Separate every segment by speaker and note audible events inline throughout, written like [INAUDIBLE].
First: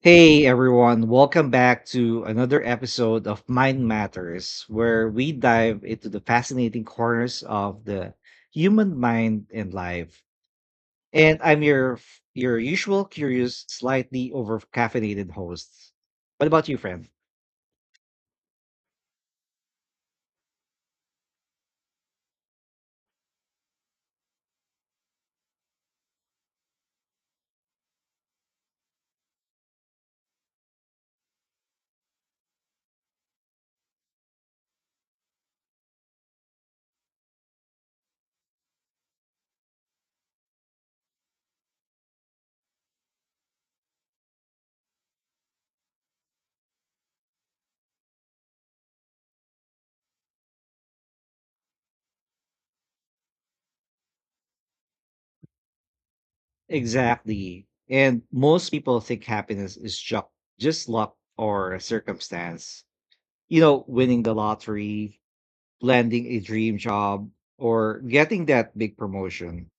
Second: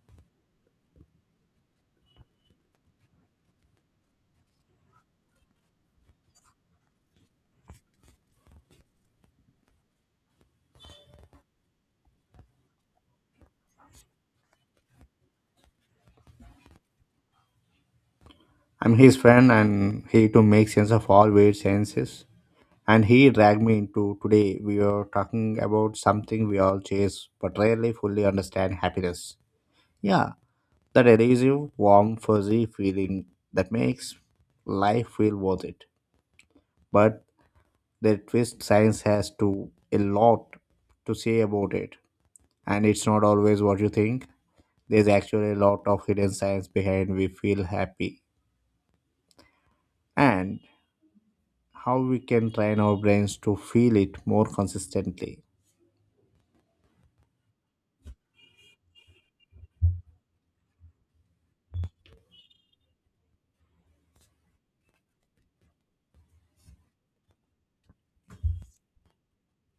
Speaker 1: Hey everyone, welcome back to another episode of Mind Matters, where we dive into the fascinating corners of the human mind and life. And I'm your usual curious, slightly over caffeinated host. What about you, friend?
Speaker 2: I'm his friend and he to make sense of all weird senses. And he dragged me into today. We were talking about something we all chase but rarely fully understand happiness. Yeah, that elusive, warm, fuzzy feeling that makes life feel worth it. But the twist science has to a lot to say about it. And it's not always what you think. There's actually a lot of hidden science behind we feel happy. And how we can train our brains to feel it more consistently.
Speaker 1: Exactly. And most people think happiness is just luck or a circumstance. You know, winning the lottery, landing a dream job, or getting that big promotion.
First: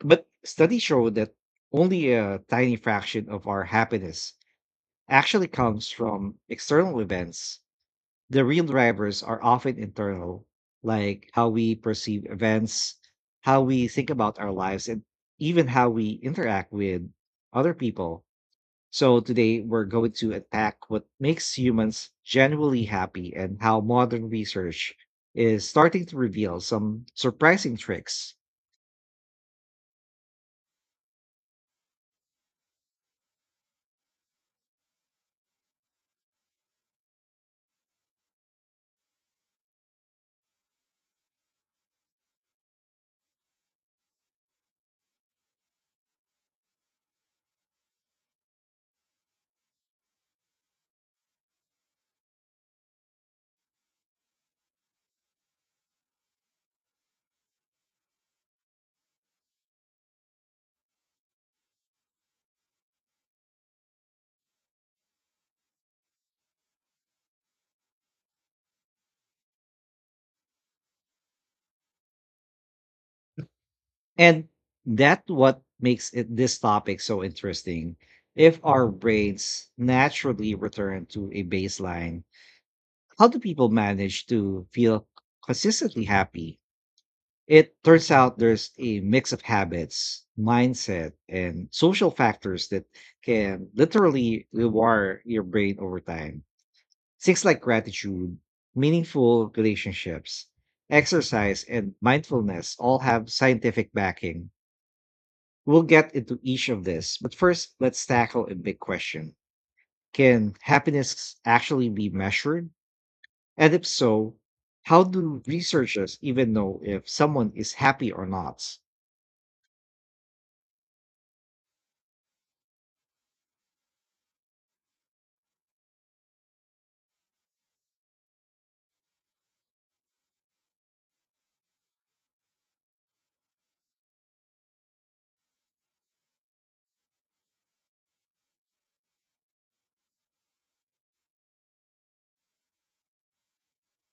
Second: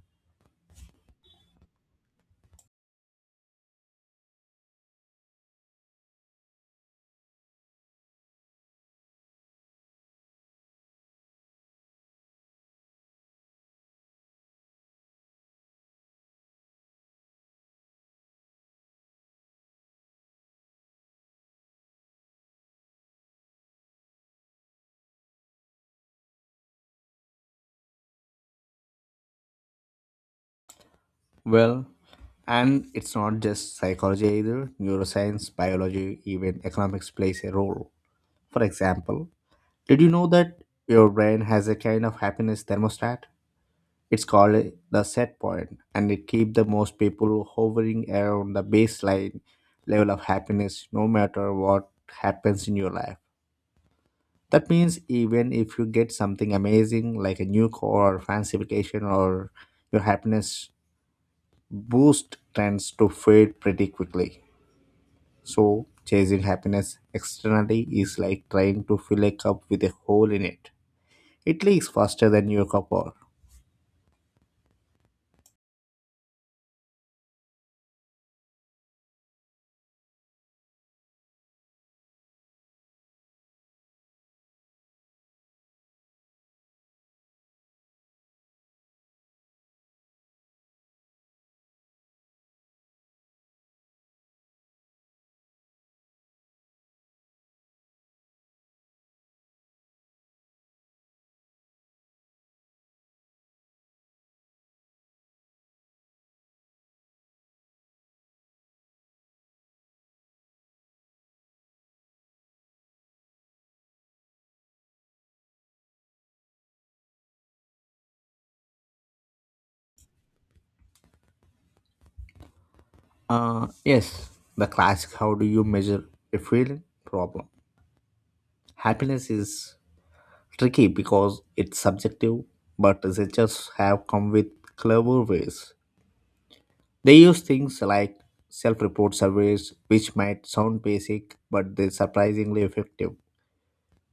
Speaker 1: But studies show that only a tiny fraction of our happiness actually comes from external events. The real drivers are often internal, like how we perceive events, how we think about our lives, and even how we interact with other people. So, today we're going to attack what makes humans genuinely happy and how modern research is starting to reveal some surprising tricks.
Speaker 2: Well, and it's not just psychology either, neuroscience, biology, even economics plays a role. For example, did you know that your brain has a kind of happiness thermostat? It's called the set point, and it keeps the most people hovering around the baseline level of happiness no matter what happens in your life. That means even if you get something amazing like a new car or fancy vacation or your happiness boost tends to fade pretty quickly. So chasing happiness externally is like trying to fill a cup with a hole in it. It leaks faster than your cup or
Speaker 1: And that what makes it this topic so interesting. If our brains naturally return to a baseline, how do people manage to feel consistently happy? It turns out there's a mix of habits, mindset, and social factors that can literally rewire your brain over time. Things like gratitude, meaningful relationships, exercise, and mindfulness all have scientific backing. We'll get into each of this, but first, let's tackle a big question. Can happiness actually be measured? And if so, how do researchers even know if someone is happy or not?
Speaker 2: Yes, the classic how do you measure a feeling problem. Happiness is tricky because it's subjective, but researchers have come with clever ways. They use things like self report surveys, which might sound basic, but they're surprisingly effective.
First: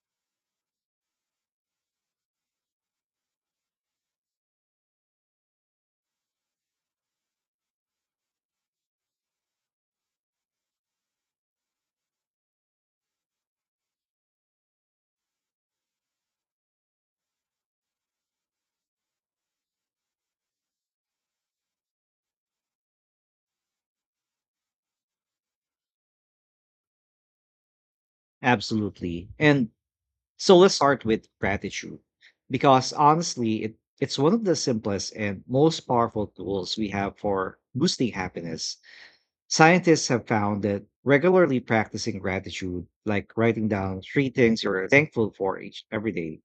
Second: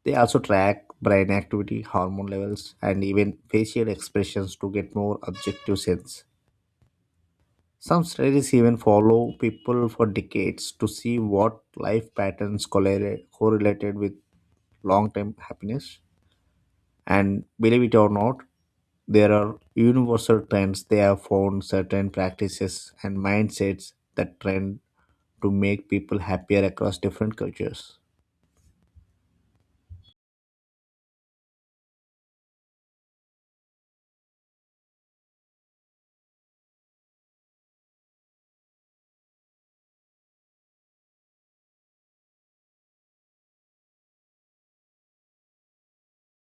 Speaker 2: They also track brain activity, hormone levels, and even facial expressions to get more objective sense. Some studies even follow people for decades to see what life patterns correlated with long term happiness. And believe it or not, there are universal trends. They have found certain practices and mindsets that trend to make people happier across different cultures.
Speaker 1: Absolutely. And so let's start with gratitude, because honestly, it's one of the simplest and most powerful tools we have for boosting happiness. Scientists have found that regularly practicing gratitude, like writing down three things you're thankful for each every day,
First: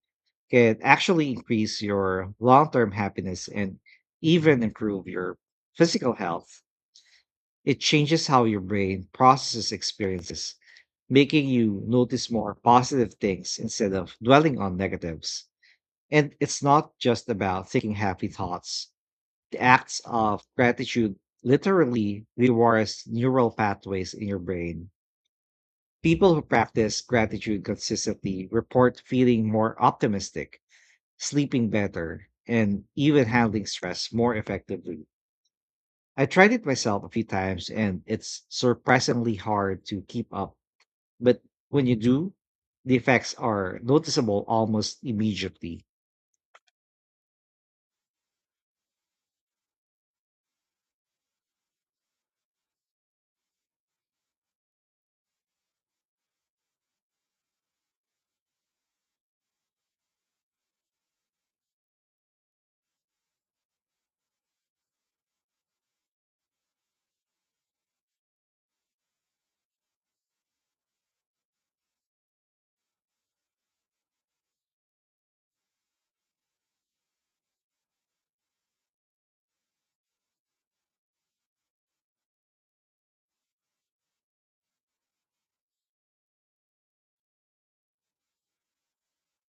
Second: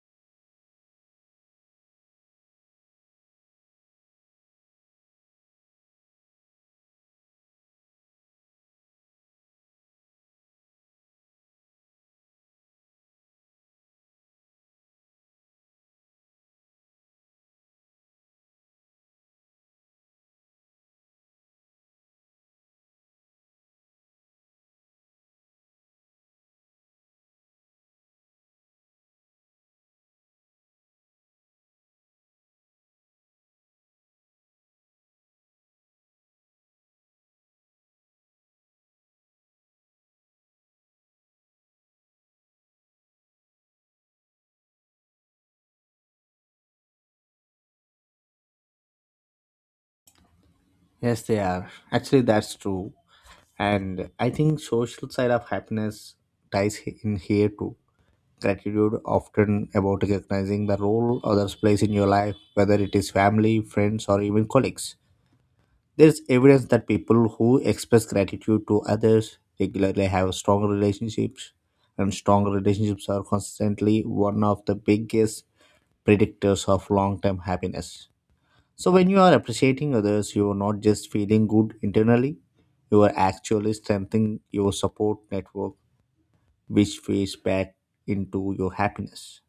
Speaker 1: can actually increase your long term happiness and even improve your physical health. It changes how your brain processes experiences, making you notice more positive things instead of dwelling on negatives. And it's not just about thinking happy thoughts, the acts of gratitude literally rewires neural pathways in your brain. People who practice gratitude consistently report feeling more optimistic, sleeping better, and even handling stress more effectively. I tried it myself a few times and it's surprisingly hard to keep up. But when you do, the effects are noticeable almost immediately.
Speaker 2: Yes, they are. Actually, that's true. And I think social side of happiness ties in here too. Gratitude often about recognizing the role others plays in your life, whether it is family, friends, or even colleagues. There is evidence that people who express gratitude to others regularly have strong relationships, and strong relationships are constantly one of the biggest predictors of long term happiness. So, when you are appreciating others, you are not just feeling good internally, you are actually strengthening your support network, which feeds back into your happiness.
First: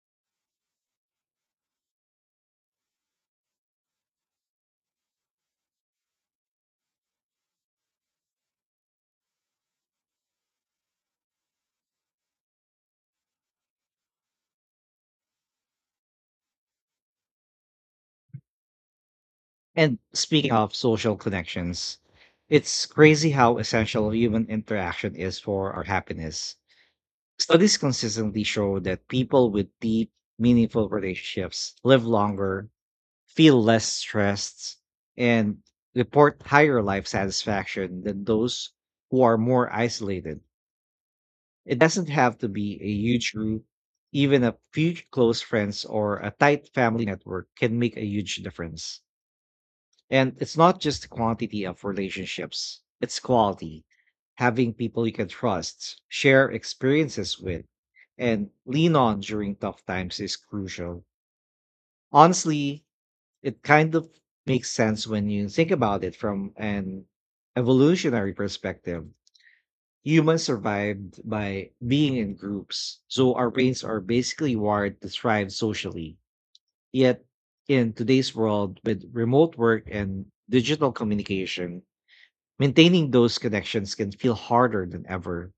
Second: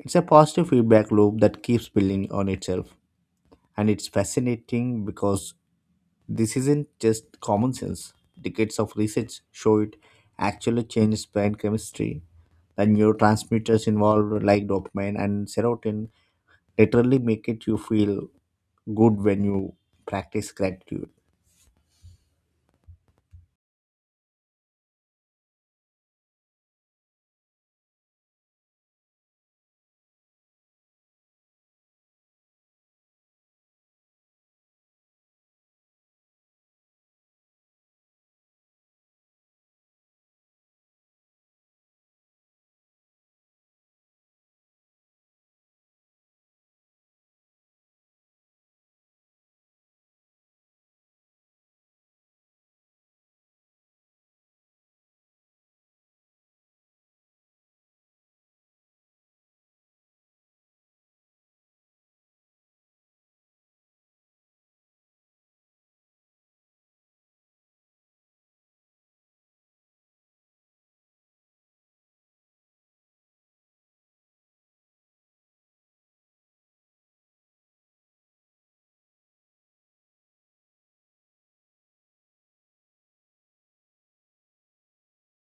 Speaker 2: It's a positive feedback loop that keeps building on itself, and it's fascinating because this isn't just common sense. Decades of research show it actually changes brain chemistry. The neurotransmitters involved, like dopamine and serotonin, literally make it you feel good when you
Speaker 1: And
Speaker 2: practice
Speaker 1: speaking of
Speaker 2: gratitude.
Speaker 1: social connections, it's crazy how essential human interaction is for our happiness. Studies consistently show that people with deep, meaningful relationships live longer, feel less stressed, and report higher life satisfaction than those who are more isolated. It doesn't have to be a huge group. Even a few close friends or a tight family network can make a huge difference. And it's not just the quantity of relationships, it's quality. Having people you can trust, share experiences with, and lean on during tough times is crucial. Honestly, it kind of makes sense when you think about it from an evolutionary perspective. Humans survived by being in groups, so our brains are basically wired to thrive socially. Yet, in today's world, with remote work and digital communication, maintaining those connections can feel harder than ever.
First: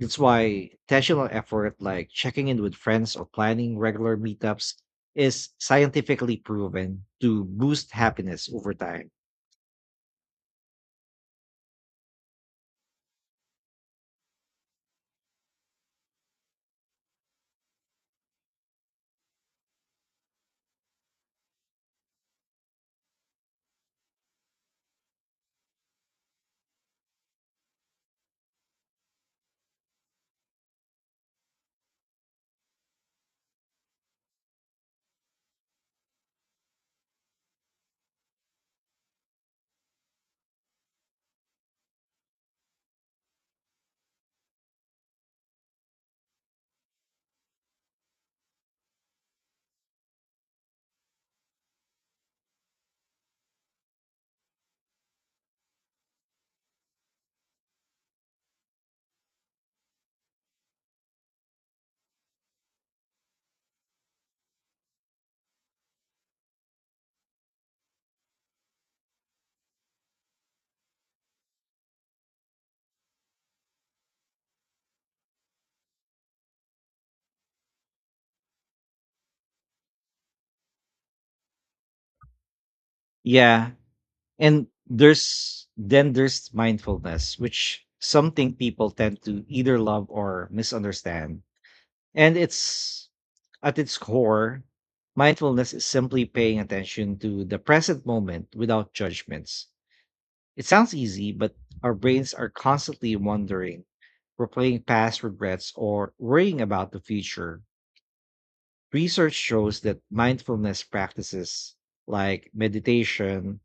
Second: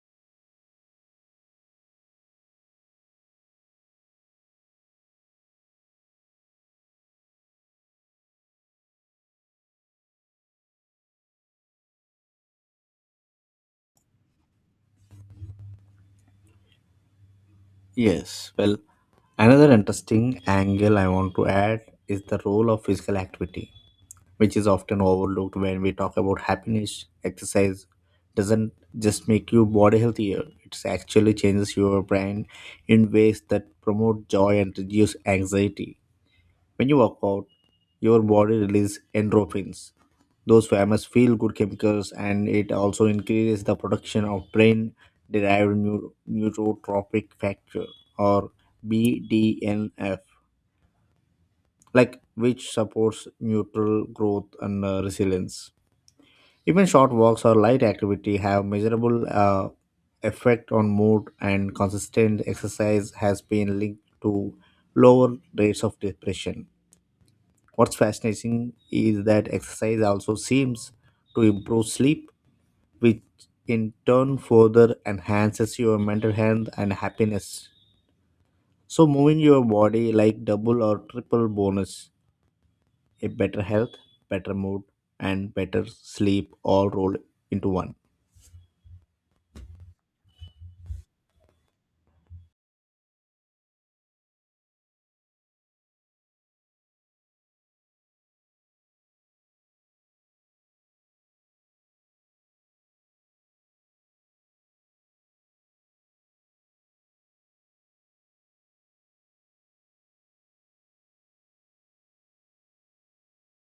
Speaker 1: That's why intentional effort like checking in with friends or planning regular meetups is scientifically proven to boost happiness over time.
Speaker 2: Yes, well, another interesting angle I want to add is the role of physical activity, which is often overlooked when we talk about happiness. Exercise doesn't just make your body healthier, it actually changes your brain in ways that promote joy and reduce anxiety. When you work out, your body releases endorphins, those famous feel good chemicals, and it also increases the production of brain derived neurotropic factor or BDNF, like which supports neutral growth and resilience. Even short walks or light activity have measurable effect on mood, and consistent exercise has been linked to lower rates of depression. What's fascinating is that exercise also seems to improve sleep, which in turn further enhances your mental health and happiness. So, moving your body like double or triple bonus, a better
Speaker 1: Yeah.
Speaker 2: health, better
Speaker 1: And
Speaker 2: mood, and
Speaker 1: there's
Speaker 2: better
Speaker 1: then there's
Speaker 2: sleep all rolled
Speaker 1: mindfulness,
Speaker 2: into
Speaker 1: which
Speaker 2: one.
Speaker 1: something people tend to either love or misunderstand. And it's at its core, mindfulness is simply paying attention to the present moment without judgments. It sounds easy, but our brains are constantly wondering, replaying past regrets, or worrying about the future. Research shows that mindfulness practices like meditation,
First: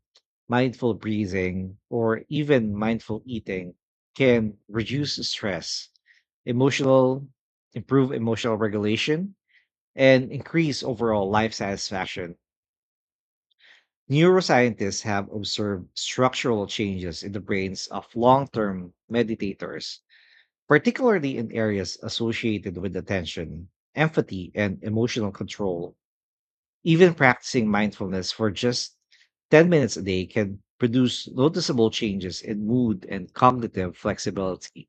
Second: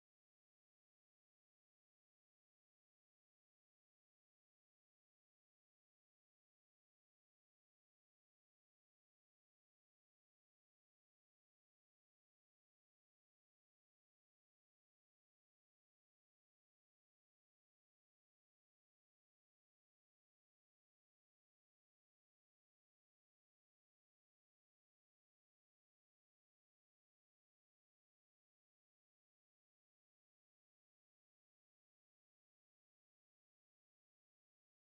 Speaker 1: mindful breathing, or even mindful eating can reduce stress, emotional, improve emotional regulation, and increase overall life satisfaction. Neuroscientists have observed structural changes in the brains of long term meditators, particularly in areas associated with attention, empathy, and emotional control. Even practicing mindfulness for just 10 minutes a day can produce noticeable changes in mood and cognitive flexibility.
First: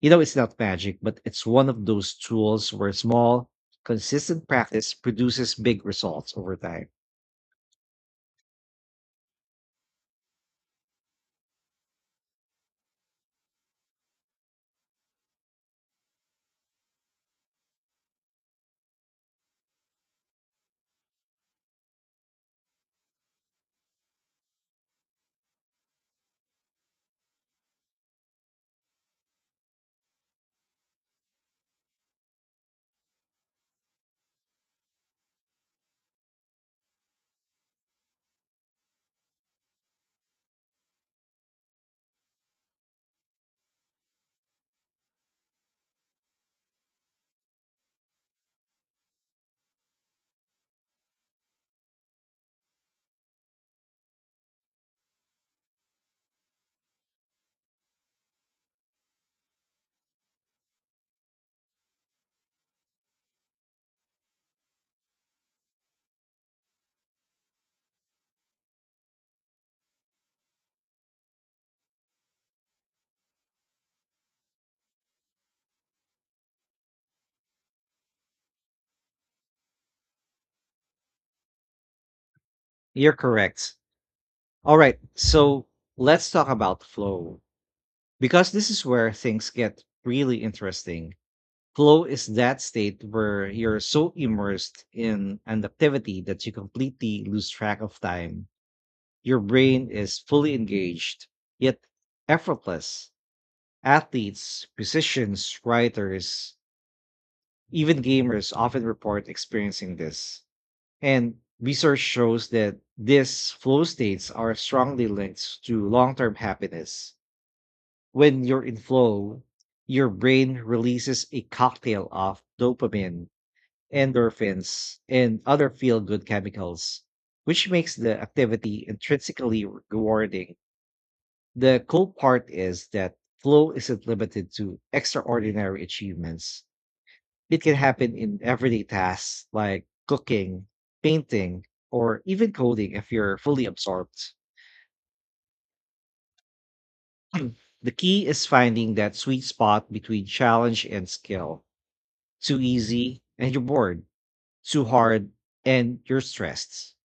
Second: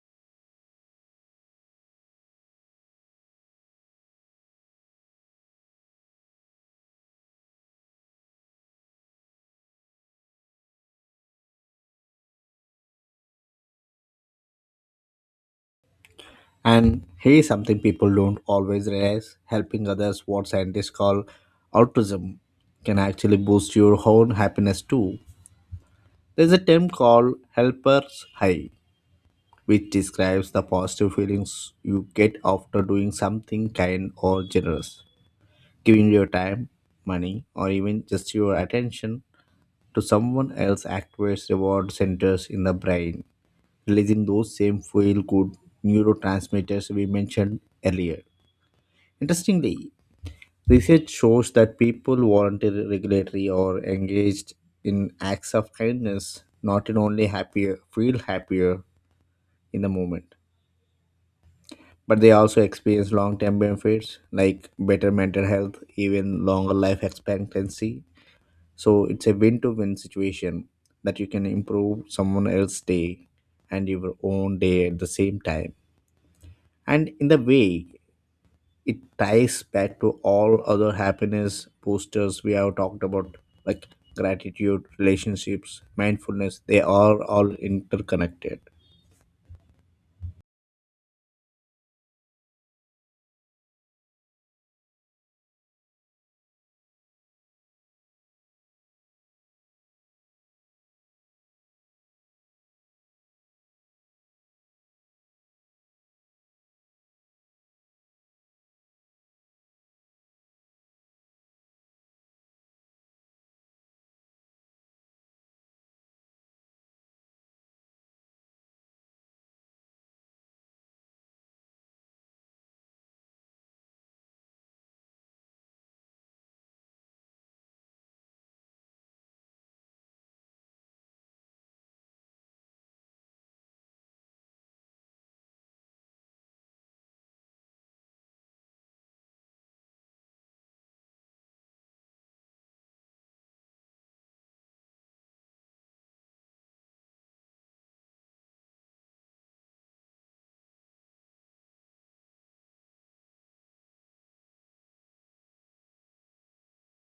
Speaker 1: You know, it's not magic, but it's one of those tools where small, consistent practice produces big results over time.
Speaker 2: And here's something people don't always realize helping others, what scientists call altruism, can actually boost your own happiness too. There's a term called helper's high, which describes the positive feelings you get after doing something kind or generous. Giving your time, money, or even just your attention to someone else activates reward centers in the brain, releasing those same feel good neurotransmitters we mentioned earlier. Interestingly, research shows that people voluntarily regulatory or engaged in acts of kindness not in only happier feel happier in the moment, but they also experience long term benefits like better mental health, even longer life expectancy. So it's a win to win situation that you can improve someone else's day and your own day at the same time. And in the way, it ties back to all other happiness boosters we have talked
Speaker 1: You're
Speaker 2: about
Speaker 1: correct.
Speaker 2: like
Speaker 1: All
Speaker 2: gratitude
Speaker 1: right, so
Speaker 2: relationships
Speaker 1: let's talk
Speaker 2: mindfulness they
Speaker 1: about
Speaker 2: are
Speaker 1: flow,
Speaker 2: all
Speaker 1: because
Speaker 2: interconnected
Speaker 1: this is where things get really interesting. Flow is that state where you're so immersed in an activity that you completely lose track of time. Your brain is fully engaged, yet effortless. Athletes, musicians, writers, even gamers often report experiencing this. And research shows that these flow states are strongly linked to long term happiness. When you're in flow, your brain releases a cocktail of dopamine, endorphins, and other feel good chemicals, which makes the activity intrinsically rewarding. The cool part is that flow isn't limited to extraordinary achievements, it can happen in everyday tasks like cooking, painting, or even coding if you're fully absorbed. [CLEARS THROAT] The key is finding that sweet spot between challenge and skill. Too easy and you're bored, too hard and you're stressed.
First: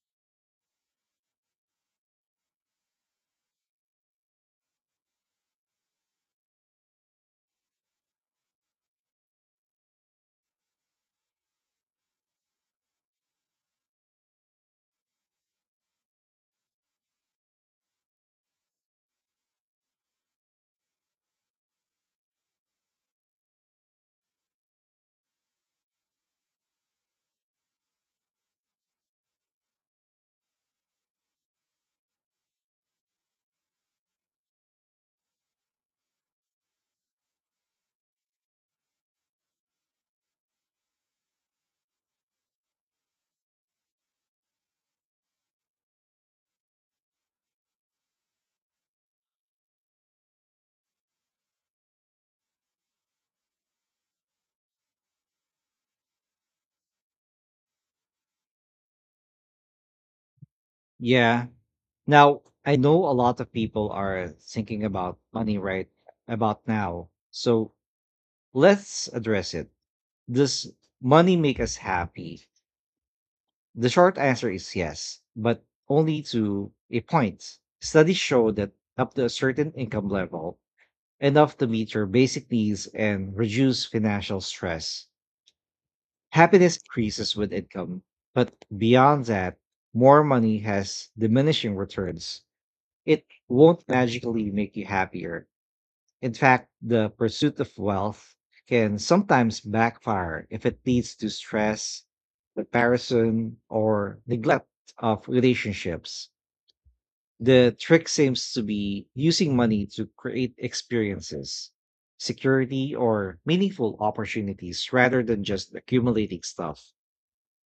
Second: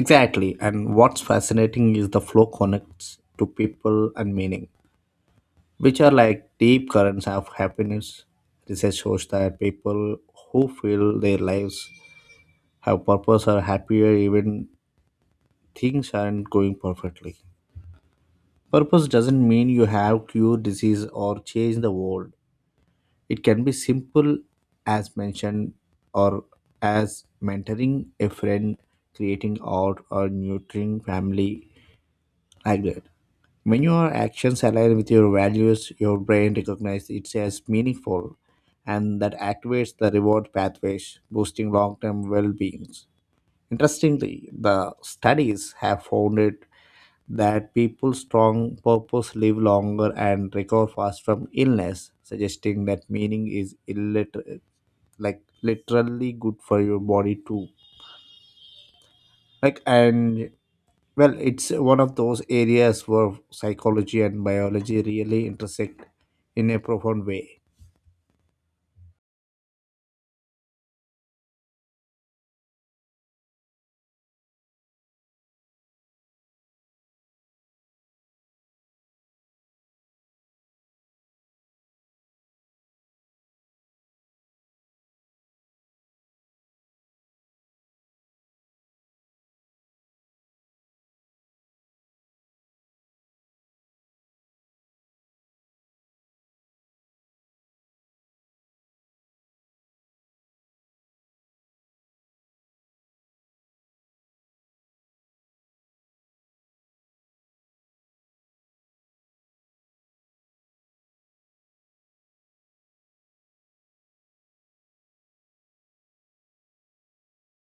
Speaker 2: exactly and what's fascinating is the flow connects to people and meaning which are like deep currents of happiness research shows that people who feel their lives have purpose are happier even things aren't going perfectly. Purpose doesn't mean you have cure disease or change the world. It can be simple as mentioned or as mentoring a friend, creating art, or nurturing family like that. When your actions align with your values, your brain recognizes it as meaningful and that activates the reward pathways, boosting long term well being. Interestingly, the studies have found it that people strong purpose live longer and recover fast from illness, suggesting that meaning is like literally good for your body too. And well,
Speaker 1: Yeah.
Speaker 2: it's one of
Speaker 1: Now,
Speaker 2: those
Speaker 1: I know
Speaker 2: areas
Speaker 1: a
Speaker 2: where
Speaker 1: lot of people
Speaker 2: psychology
Speaker 1: are
Speaker 2: and
Speaker 1: thinking
Speaker 2: biology
Speaker 1: about
Speaker 2: really
Speaker 1: money right
Speaker 2: intersect
Speaker 1: about
Speaker 2: in a
Speaker 1: now.
Speaker 2: profound way.
Speaker 1: So let's address it. Does money make us happy? The short answer is yes, but only to a point. Studies show that up to a certain income level, enough to meet your basic needs and reduce financial stress, happiness increases with income, but beyond that, more money has diminishing returns. It won't magically make you happier. In fact, the pursuit of wealth can sometimes backfire if it leads to stress, comparison, or neglect of relationships. The trick seems to be using money to create experiences, security, or meaningful opportunities rather than just accumulating stuff.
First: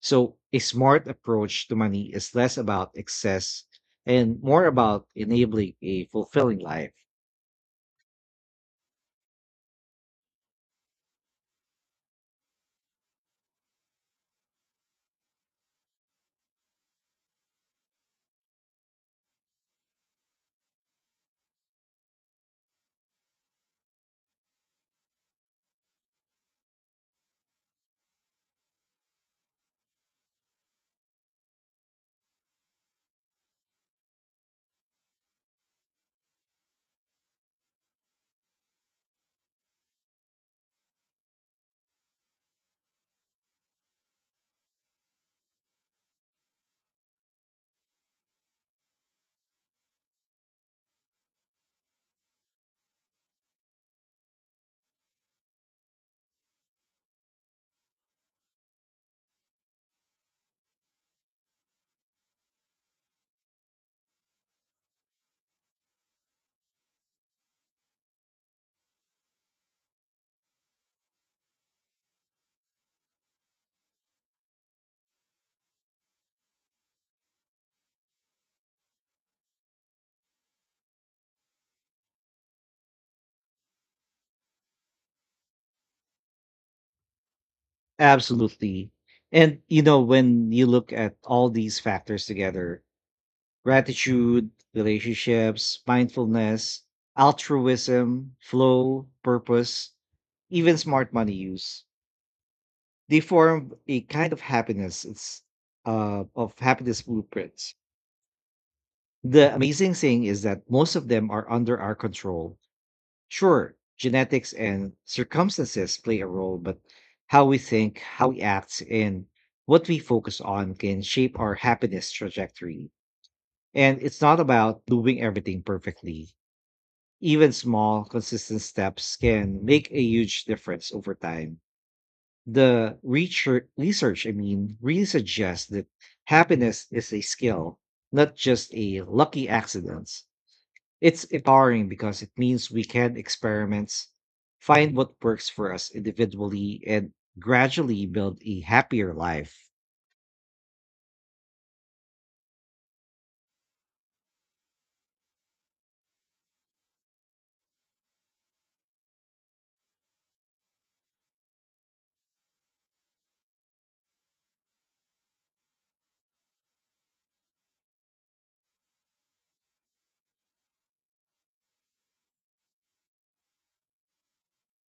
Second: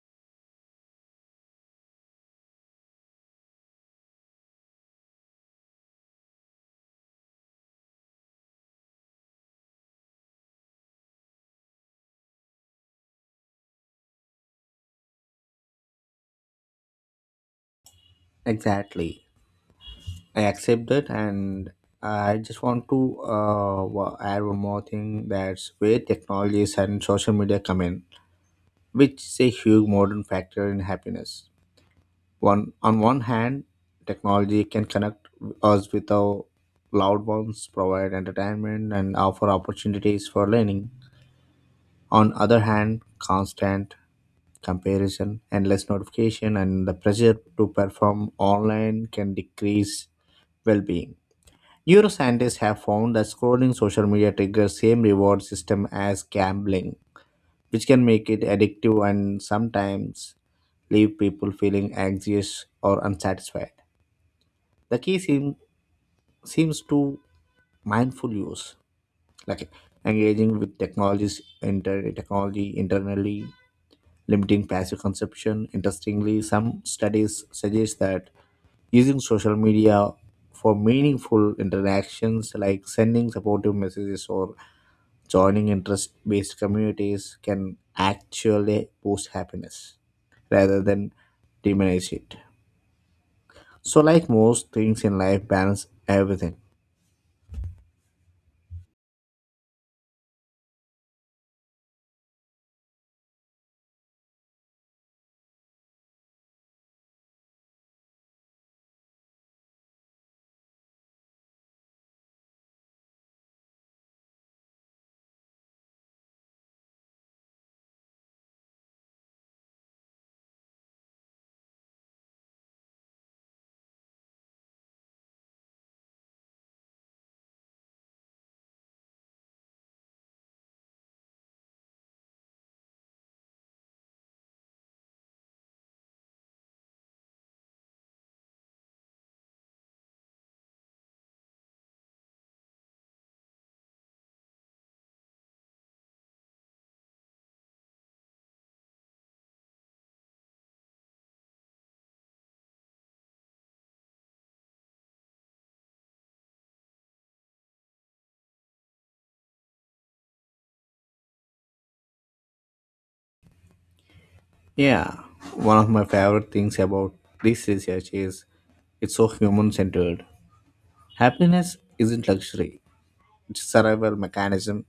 Speaker 1: So, a smart approach to money is less about excess and more about enabling a fulfilling life.
Speaker 2: Exactly. I accept that, and I just want to add one more thing. That's where technologies and social media come in, which is a huge modern factor in happiness. One on one hand, technology can connect us with our loved ones, provide entertainment, and offer opportunities for learning. On other hand, constant comparison, endless notification, and the pressure to perform online can decrease well-being. Neuroscientists have found that scrolling social media triggers same reward system as gambling, which can make it addictive and sometimes leave people feeling anxious or unsatisfied. The key seems to mindful use, like engaging with technology internally, limiting passive consumption. Interestingly, some studies suggest that using social media for meaningful interactions like sending supportive messages or joining interest based communities can actually
Speaker 1: Absolutely.
Speaker 2: boost
Speaker 1: And, you
Speaker 2: happiness
Speaker 1: know, when you
Speaker 2: rather
Speaker 1: look
Speaker 2: than
Speaker 1: at all these
Speaker 2: diminish
Speaker 1: factors
Speaker 2: it.
Speaker 1: together,
Speaker 2: So, like
Speaker 1: gratitude,
Speaker 2: most things in life,
Speaker 1: relationships,
Speaker 2: balance everything.
Speaker 1: mindfulness, altruism, flow, purpose, even smart money use, they form a kind of happiness. It's of happiness blueprints. The amazing thing is that most of them are under our control. Sure, genetics and circumstances play a role, but how we think, how we act, and what we focus on can shape our happiness trajectory. And it's not about doing everything perfectly. Even small, consistent steps can make a huge difference over time. The research, I mean, really suggests that happiness is a skill, not just a lucky accident. It's empowering because it means we can experiment, find what works for us individually, and gradually build a happier life.
Speaker 2: Yeah, one of my favorite things about this research is it's so human centered. Happiness isn't luxury, it's a survival mechanism,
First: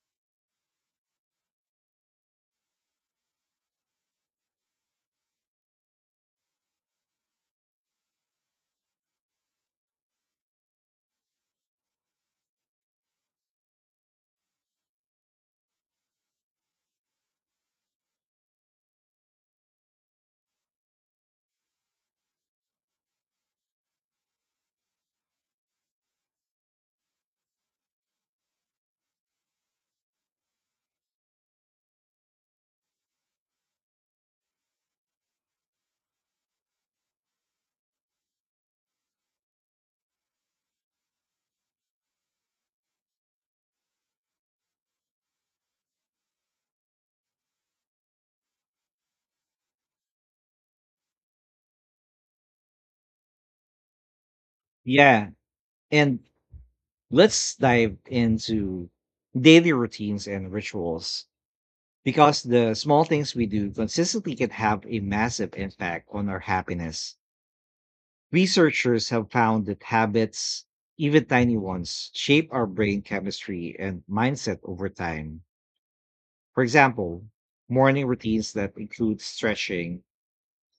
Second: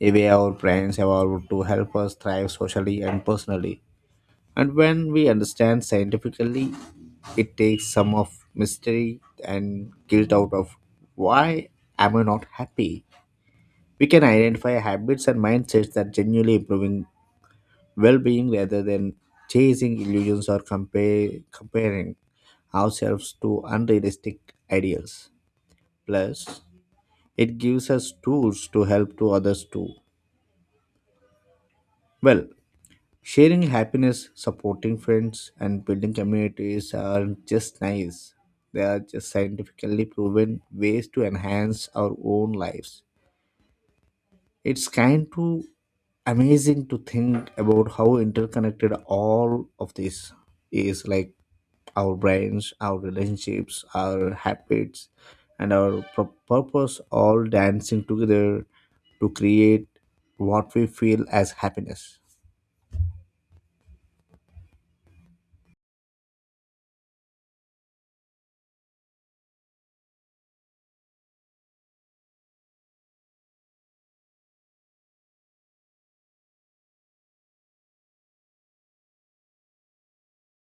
Speaker 2: a way our brains evolved to help us thrive socially and personally. And when we understand scientifically, it takes some of mystery and guilt out of why am I not happy? We can identify habits and mindsets that genuinely improving well-being rather than chasing illusions or comparing ourselves to unrealistic ideals. Plus, it gives us tools to help to others too. Well, sharing happiness, supporting friends, and building communities are just nice. They are just scientifically proven ways to enhance our own lives. It's kind of amazing to think about how interconnected all of this is like our brains, our relationships, our habits,
Speaker 1: Yeah.
Speaker 2: and our
Speaker 1: And
Speaker 2: purpose all
Speaker 1: let's dive
Speaker 2: dancing together
Speaker 1: into
Speaker 2: to
Speaker 1: daily
Speaker 2: create
Speaker 1: routines and
Speaker 2: what we feel
Speaker 1: rituals
Speaker 2: as happiness.
Speaker 1: because the small things we do consistently can have a massive impact on our happiness. Researchers have found that habits, even tiny ones, shape our brain chemistry and mindset over time. For example, morning routines that include stretching,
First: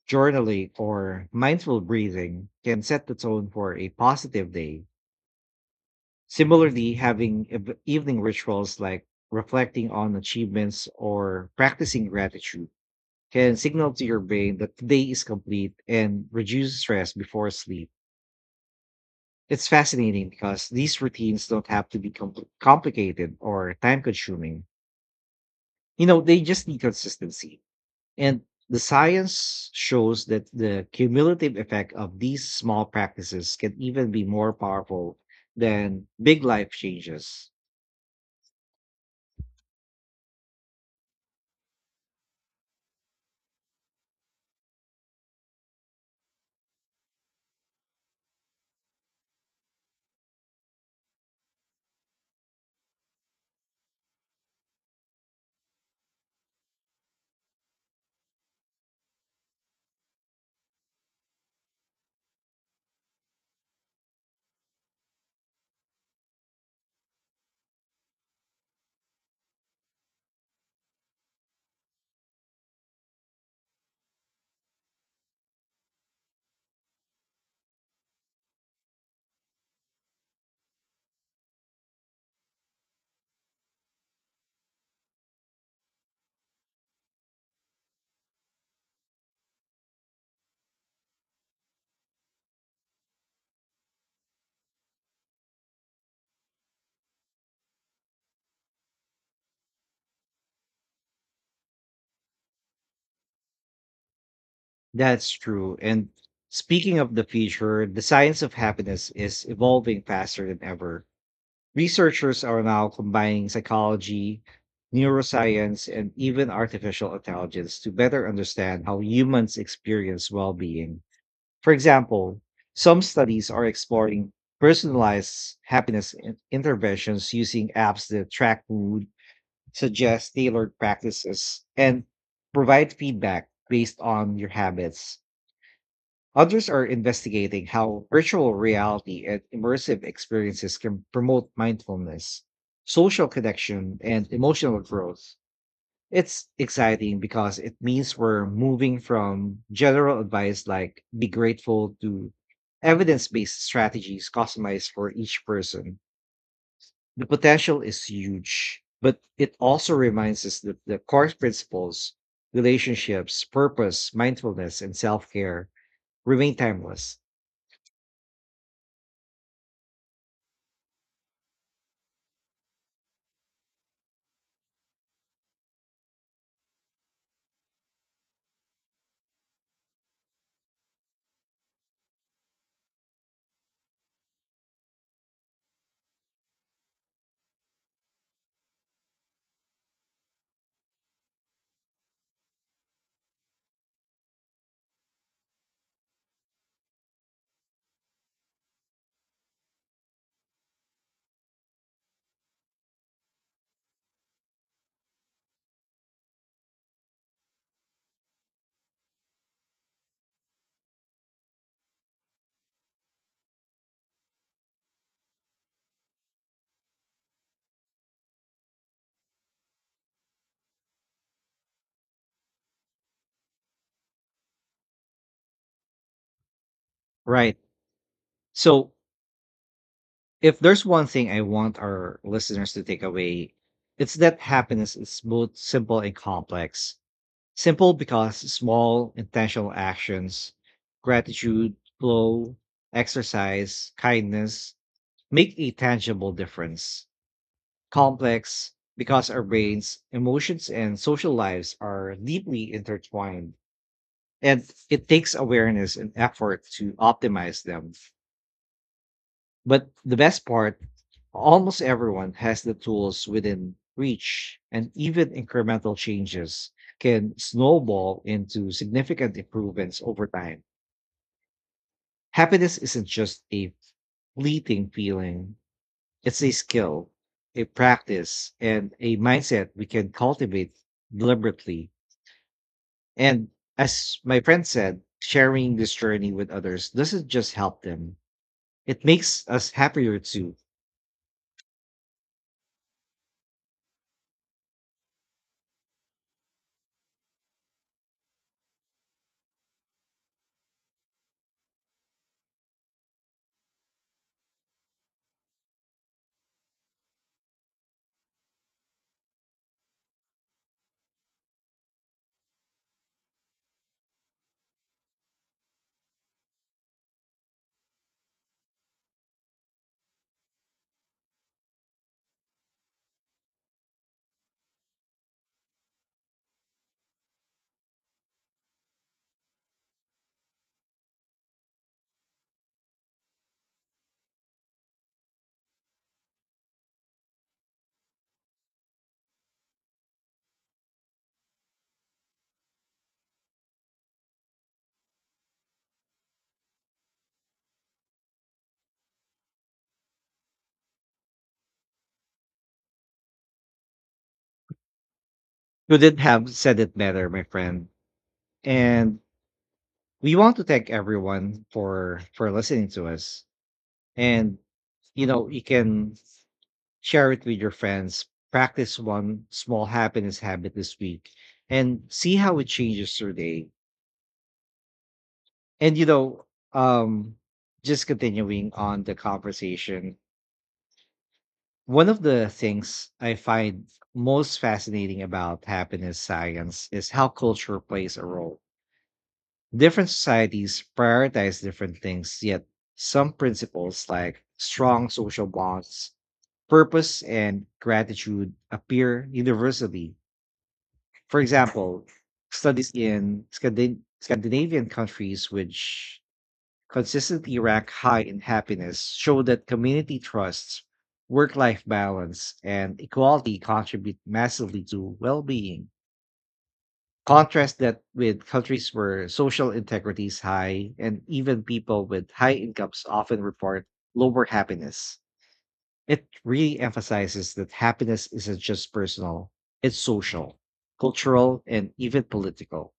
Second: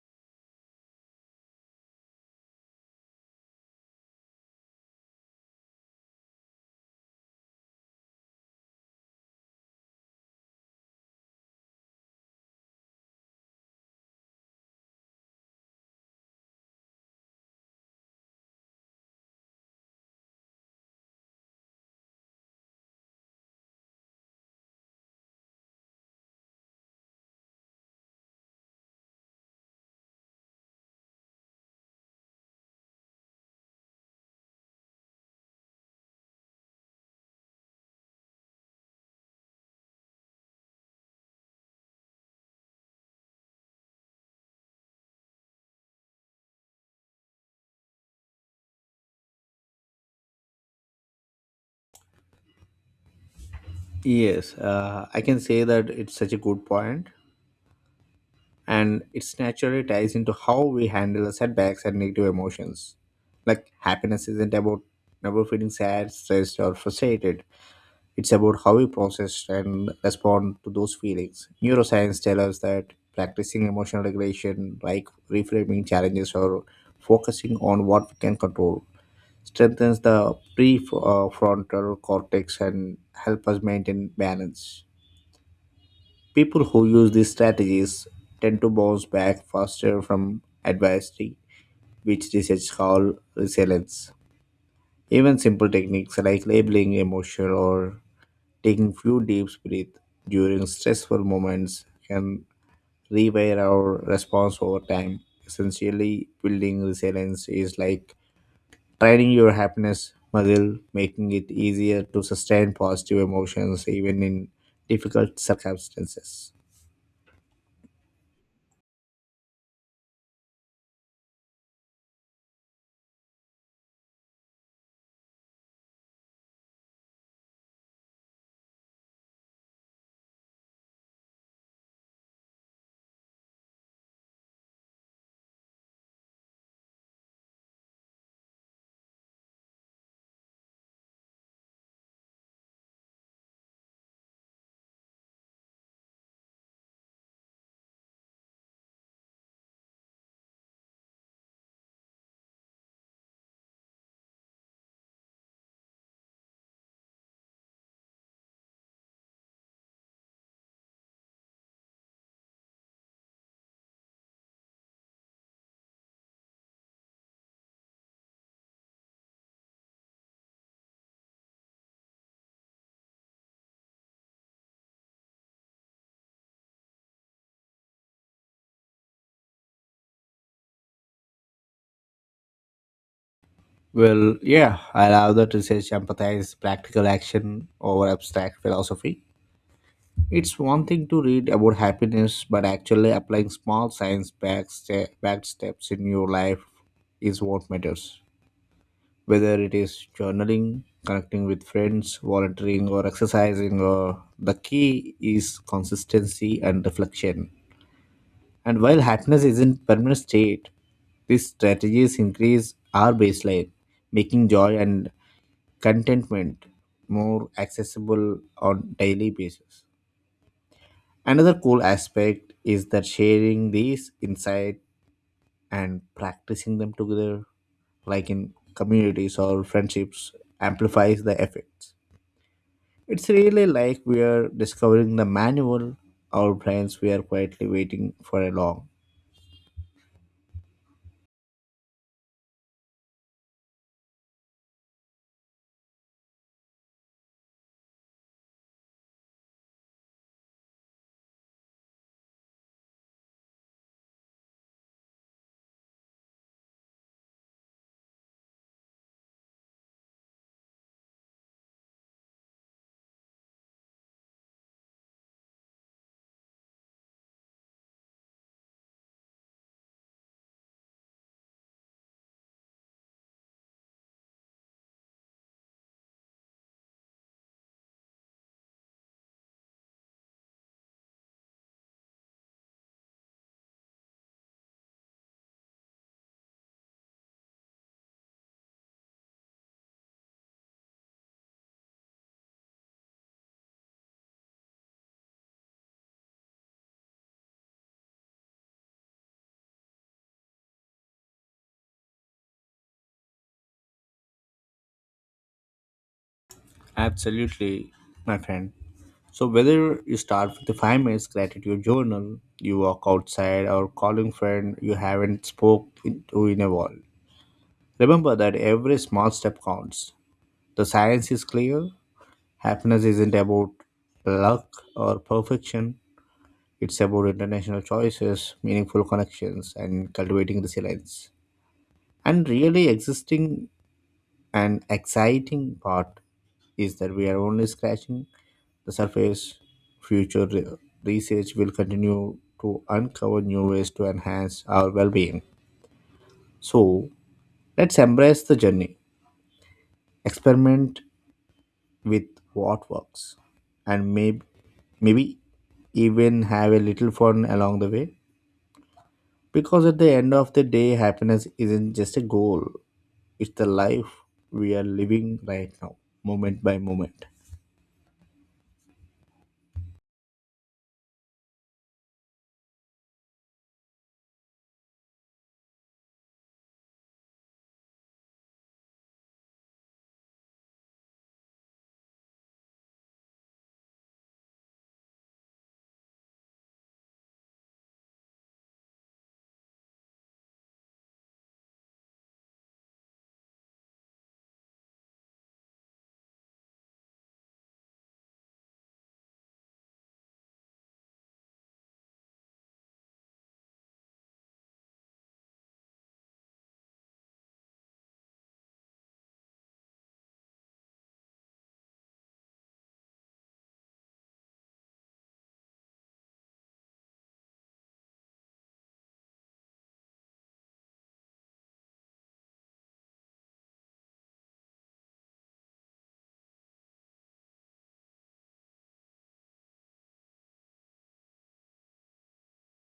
Speaker 1: journaling, or mindful breathing can set the tone for a positive day. Similarly, having evening rituals like reflecting on achievements or practicing gratitude can signal to your brain that the day is complete and reduce stress before sleep. It's fascinating because these routines don't have to be complicated or time consuming. You know, they just need consistency. And the science shows that the cumulative effect of these small practices can even be more powerful than big life changes.
Speaker 2: Yes, I can say that it's such a good point, and it's naturally ties into how we handle setbacks and negative emotions. Like happiness isn't about never feeling sad, stressed, or frustrated. It's about how we process and respond to those feelings. Neuroscience tells us that practicing emotional regulation, like reframing challenges or focusing on what we can control, strengthens the prefrontal cortex and help us maintain balance. People who use these strategies tend to bounce back faster from adversity, which research call resilience. Even simple techniques like labeling emotion or taking few deep breaths during stressful moments can rewire our response over time.
Speaker 1: That's true. And
Speaker 2: Essentially, building
Speaker 1: speaking of the
Speaker 2: resilience is
Speaker 1: future, the
Speaker 2: like
Speaker 1: science of happiness
Speaker 2: training
Speaker 1: is
Speaker 2: your
Speaker 1: evolving
Speaker 2: happiness
Speaker 1: faster than
Speaker 2: muscle,
Speaker 1: ever.
Speaker 2: making it easier to
Speaker 1: Researchers are
Speaker 2: sustain
Speaker 1: now
Speaker 2: positive
Speaker 1: combining
Speaker 2: emotions even
Speaker 1: psychology,
Speaker 2: in difficult
Speaker 1: neuroscience, and even
Speaker 2: circumstances.
Speaker 1: artificial intelligence to better understand how humans experience well being. For example, some studies are exploring personalized happiness interventions using apps that track mood, suggest tailored practices, and provide feedback based on your habits. Others are investigating how virtual reality and immersive experiences can promote mindfulness, social connection, and emotional growth. It's exciting because it means we're moving from general advice like be grateful to evidence based strategies customized for each person. The potential is huge, but it also reminds us that the core principles, relationships, purpose, mindfulness, and self care remain timeless.
Speaker 2: Well, yeah, I love that research empathize practical action over abstract philosophy. It's one thing to read about happiness, but actually applying small back steps in your life is what matters. Whether it is journaling, connecting with friends, volunteering, or exercising, or the key is consistency and reflection. And while happiness isn't permanent state, these strategies increase our baseline, making joy and contentment more accessible on daily basis. Another cool aspect is that sharing these insight and practicing them together
Speaker 1: Right.
Speaker 2: like in
Speaker 1: So,
Speaker 2: communities or friendships
Speaker 1: if there's one
Speaker 2: amplifies
Speaker 1: thing
Speaker 2: the
Speaker 1: I want
Speaker 2: effects.
Speaker 1: our listeners to take
Speaker 2: It's
Speaker 1: away,
Speaker 2: really like
Speaker 1: it's
Speaker 2: we
Speaker 1: that
Speaker 2: are
Speaker 1: happiness
Speaker 2: discovering
Speaker 1: is
Speaker 2: the
Speaker 1: both
Speaker 2: manual
Speaker 1: simple and
Speaker 2: our
Speaker 1: complex.
Speaker 2: brains were quietly
Speaker 1: Simple
Speaker 2: waiting
Speaker 1: because
Speaker 2: for a long.
Speaker 1: small intentional actions, gratitude, flow, exercise, kindness make a tangible difference. Complex because our brains, emotions, and social lives are deeply intertwined, and it takes awareness and effort to optimize them. But the best part, almost everyone has the tools within reach, and even incremental changes can snowball into significant improvements over time. Happiness isn't just a fleeting feeling, it's a skill, a practice, and a mindset we can cultivate deliberately. And as my friend said, sharing this journey with others doesn't just help them, it makes us happier too.
Speaker 2: Absolutely, my friend. So whether you start with the 5 minutes gratitude journal, you walk outside or calling friend you haven't to in a while. Remember that every small step counts. The science is clear. Happiness isn't about luck or perfection. It's about international choices, meaningful connections, and cultivating resilience. And really existing and exciting part is that we are only scratching the surface, future re- research will continue to uncover new ways to enhance our well being. So, let's embrace the journey, experiment with what works, and maybe
Speaker 1: Couldn't
Speaker 2: even
Speaker 1: have
Speaker 2: have
Speaker 1: said
Speaker 2: a
Speaker 1: it
Speaker 2: little
Speaker 1: better, my
Speaker 2: fun along
Speaker 1: friend.
Speaker 2: the way.
Speaker 1: And
Speaker 2: Because at the end
Speaker 1: we
Speaker 2: of
Speaker 1: want to
Speaker 2: the
Speaker 1: thank
Speaker 2: day, happiness
Speaker 1: everyone
Speaker 2: isn't just
Speaker 1: for
Speaker 2: a
Speaker 1: for
Speaker 2: goal,
Speaker 1: listening to us.
Speaker 2: it's the life
Speaker 1: And
Speaker 2: we are
Speaker 1: you
Speaker 2: living
Speaker 1: know, you
Speaker 2: right now,
Speaker 1: can
Speaker 2: moment by moment.
Speaker 1: share it with your friends, practice one small happiness habit this week and see how it changes your day. And you know, um just continuing on the conversation, one of the things I find most fascinating about happiness science is how culture plays a role. Different societies prioritize different things, yet some principles like strong social bonds, purpose, and gratitude appear universally. For example, studies in Scandinavian countries, which consistently rank high in happiness, show that community trusts, work life balance, and equality contribute massively to well being. Contrast that with countries where social integrity is high and even people with high incomes often report lower happiness. It really emphasizes that happiness isn't just personal, it's social, cultural, and even political.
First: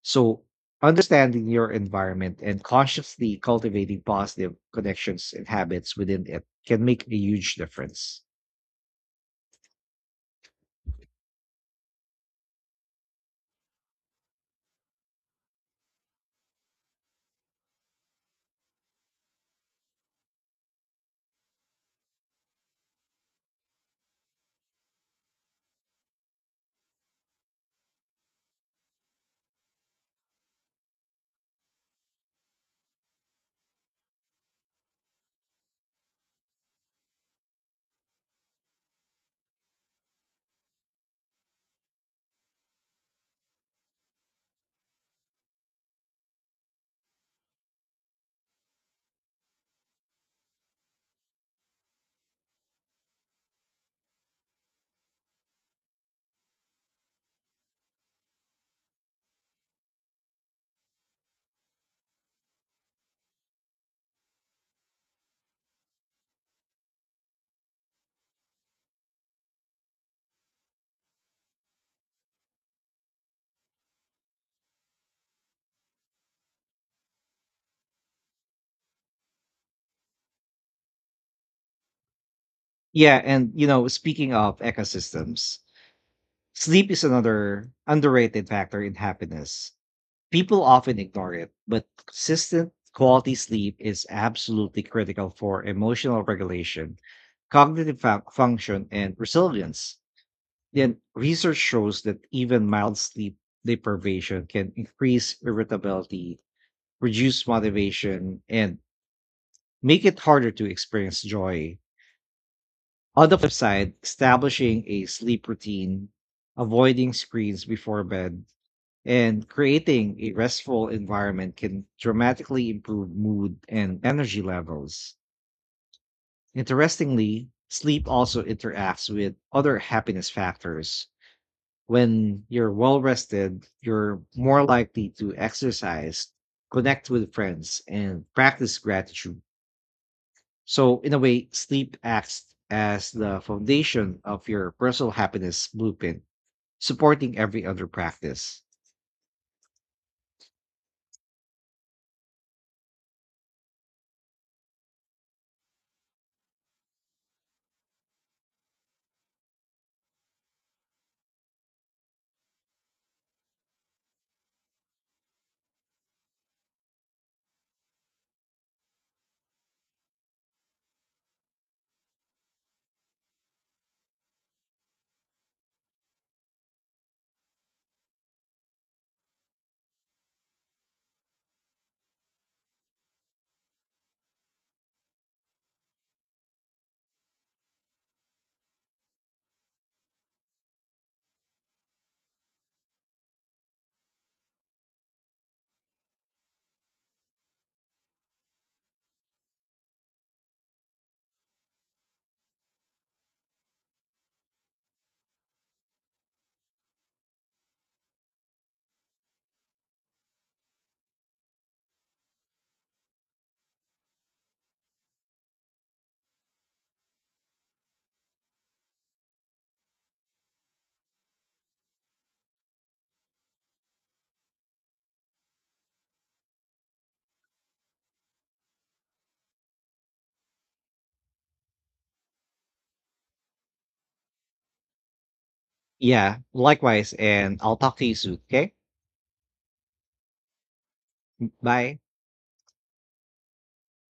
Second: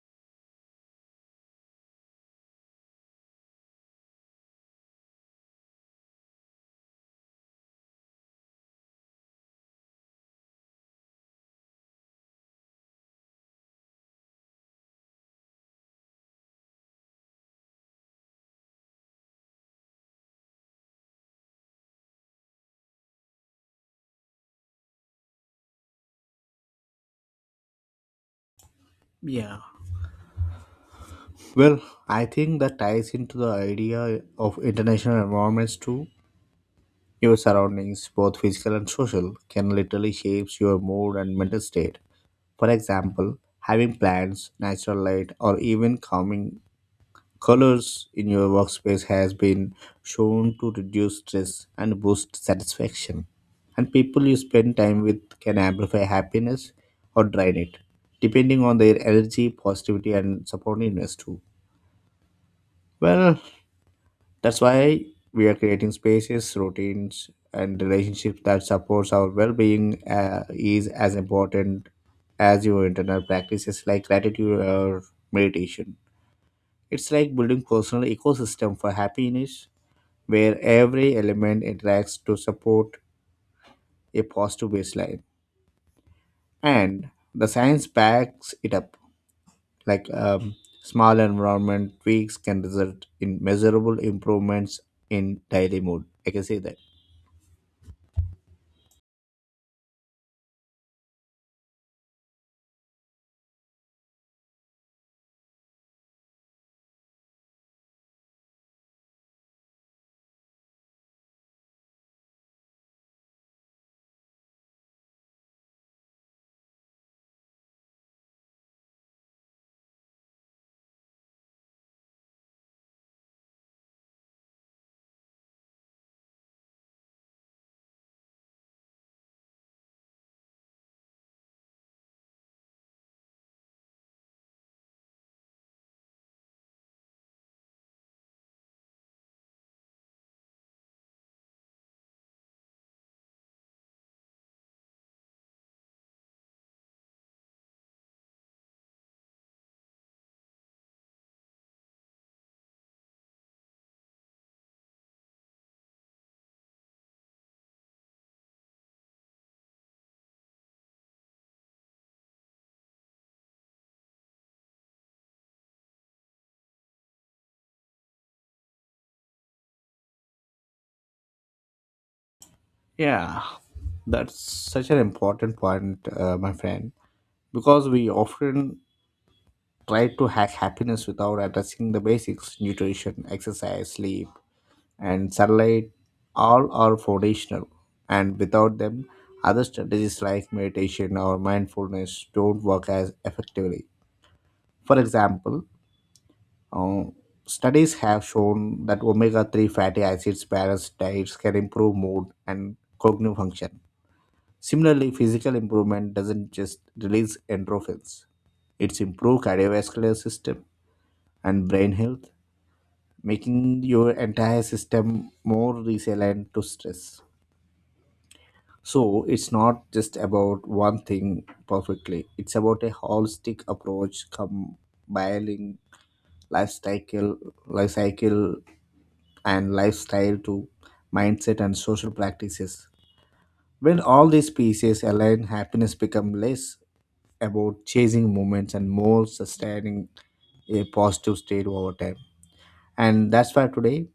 Speaker 1: So, understanding your environment and consciously cultivating positive connections and habits within it can make a huge difference.
Speaker 2: Yeah. Well, I think that ties into the idea of international environments too. Your surroundings, both physical and social, can literally shape your mood and mental state. For example, having plants, natural light, or even calming colors in your workspace has been shown to reduce stress and boost satisfaction. And people you spend time with can amplify happiness or drain it, depending on their energy, positivity, and supportiveness too. Well, that's why we are creating spaces, routines, and relationships that supports our well-being is as important as your internal practices like gratitude or meditation. It's like building personal ecosystem for happiness where every element interacts to support
Speaker 1: Yeah, and you know,
Speaker 2: a
Speaker 1: speaking of
Speaker 2: positive baseline.
Speaker 1: ecosystems, sleep is
Speaker 2: And the
Speaker 1: another
Speaker 2: science
Speaker 1: underrated
Speaker 2: backs it
Speaker 1: factor in
Speaker 2: up.
Speaker 1: happiness.
Speaker 2: Like um,
Speaker 1: People often
Speaker 2: small
Speaker 1: ignore it, but
Speaker 2: environment tweaks can
Speaker 1: consistent
Speaker 2: result
Speaker 1: quality
Speaker 2: in
Speaker 1: sleep
Speaker 2: measurable
Speaker 1: is
Speaker 2: improvements
Speaker 1: absolutely critical
Speaker 2: in
Speaker 1: for
Speaker 2: daily mood.
Speaker 1: emotional
Speaker 2: I can say that.
Speaker 1: regulation, cognitive function, and resilience. Then research shows that even mild sleep deprivation can increase irritability, reduce motivation, and make it harder to experience joy. On the flip side, establishing a sleep routine, avoiding screens before bed, and creating a restful environment can dramatically improve mood and energy levels. Interestingly, sleep also interacts with other happiness factors. When you're well rested, you're more likely to exercise, connect with friends, and practice gratitude. So, in a way, sleep acts as the foundation of your personal happiness blueprint, supporting every other practice.
Speaker 2: Yeah, that's such an important point, my friend, because we often try to hack happiness without addressing the basics nutrition, exercise, sleep, and sunlight. All are foundational, and without them, other strategies like meditation or mindfulness don't work as effectively. For example, uh, studies have shown that omega 3 fatty acids balanced diets can improve mood and cognitive function. Similarly, physical improvement doesn't just release endorphins. It's improve cardiovascular system and brain health, making your entire system more resilient to stress. So it's not just about one thing perfectly. It's about a holistic approach combining lifestyle, life cycle lifestyle to mindset and social practices. When all these pieces align, happiness become
Speaker 1: Yeah,
Speaker 2: less
Speaker 1: likewise. And I'll
Speaker 2: about
Speaker 1: talk to you
Speaker 2: chasing
Speaker 1: soon. Okay.
Speaker 2: moments and more sustaining a positive state over
Speaker 1: Bye.
Speaker 2: time. And that's why today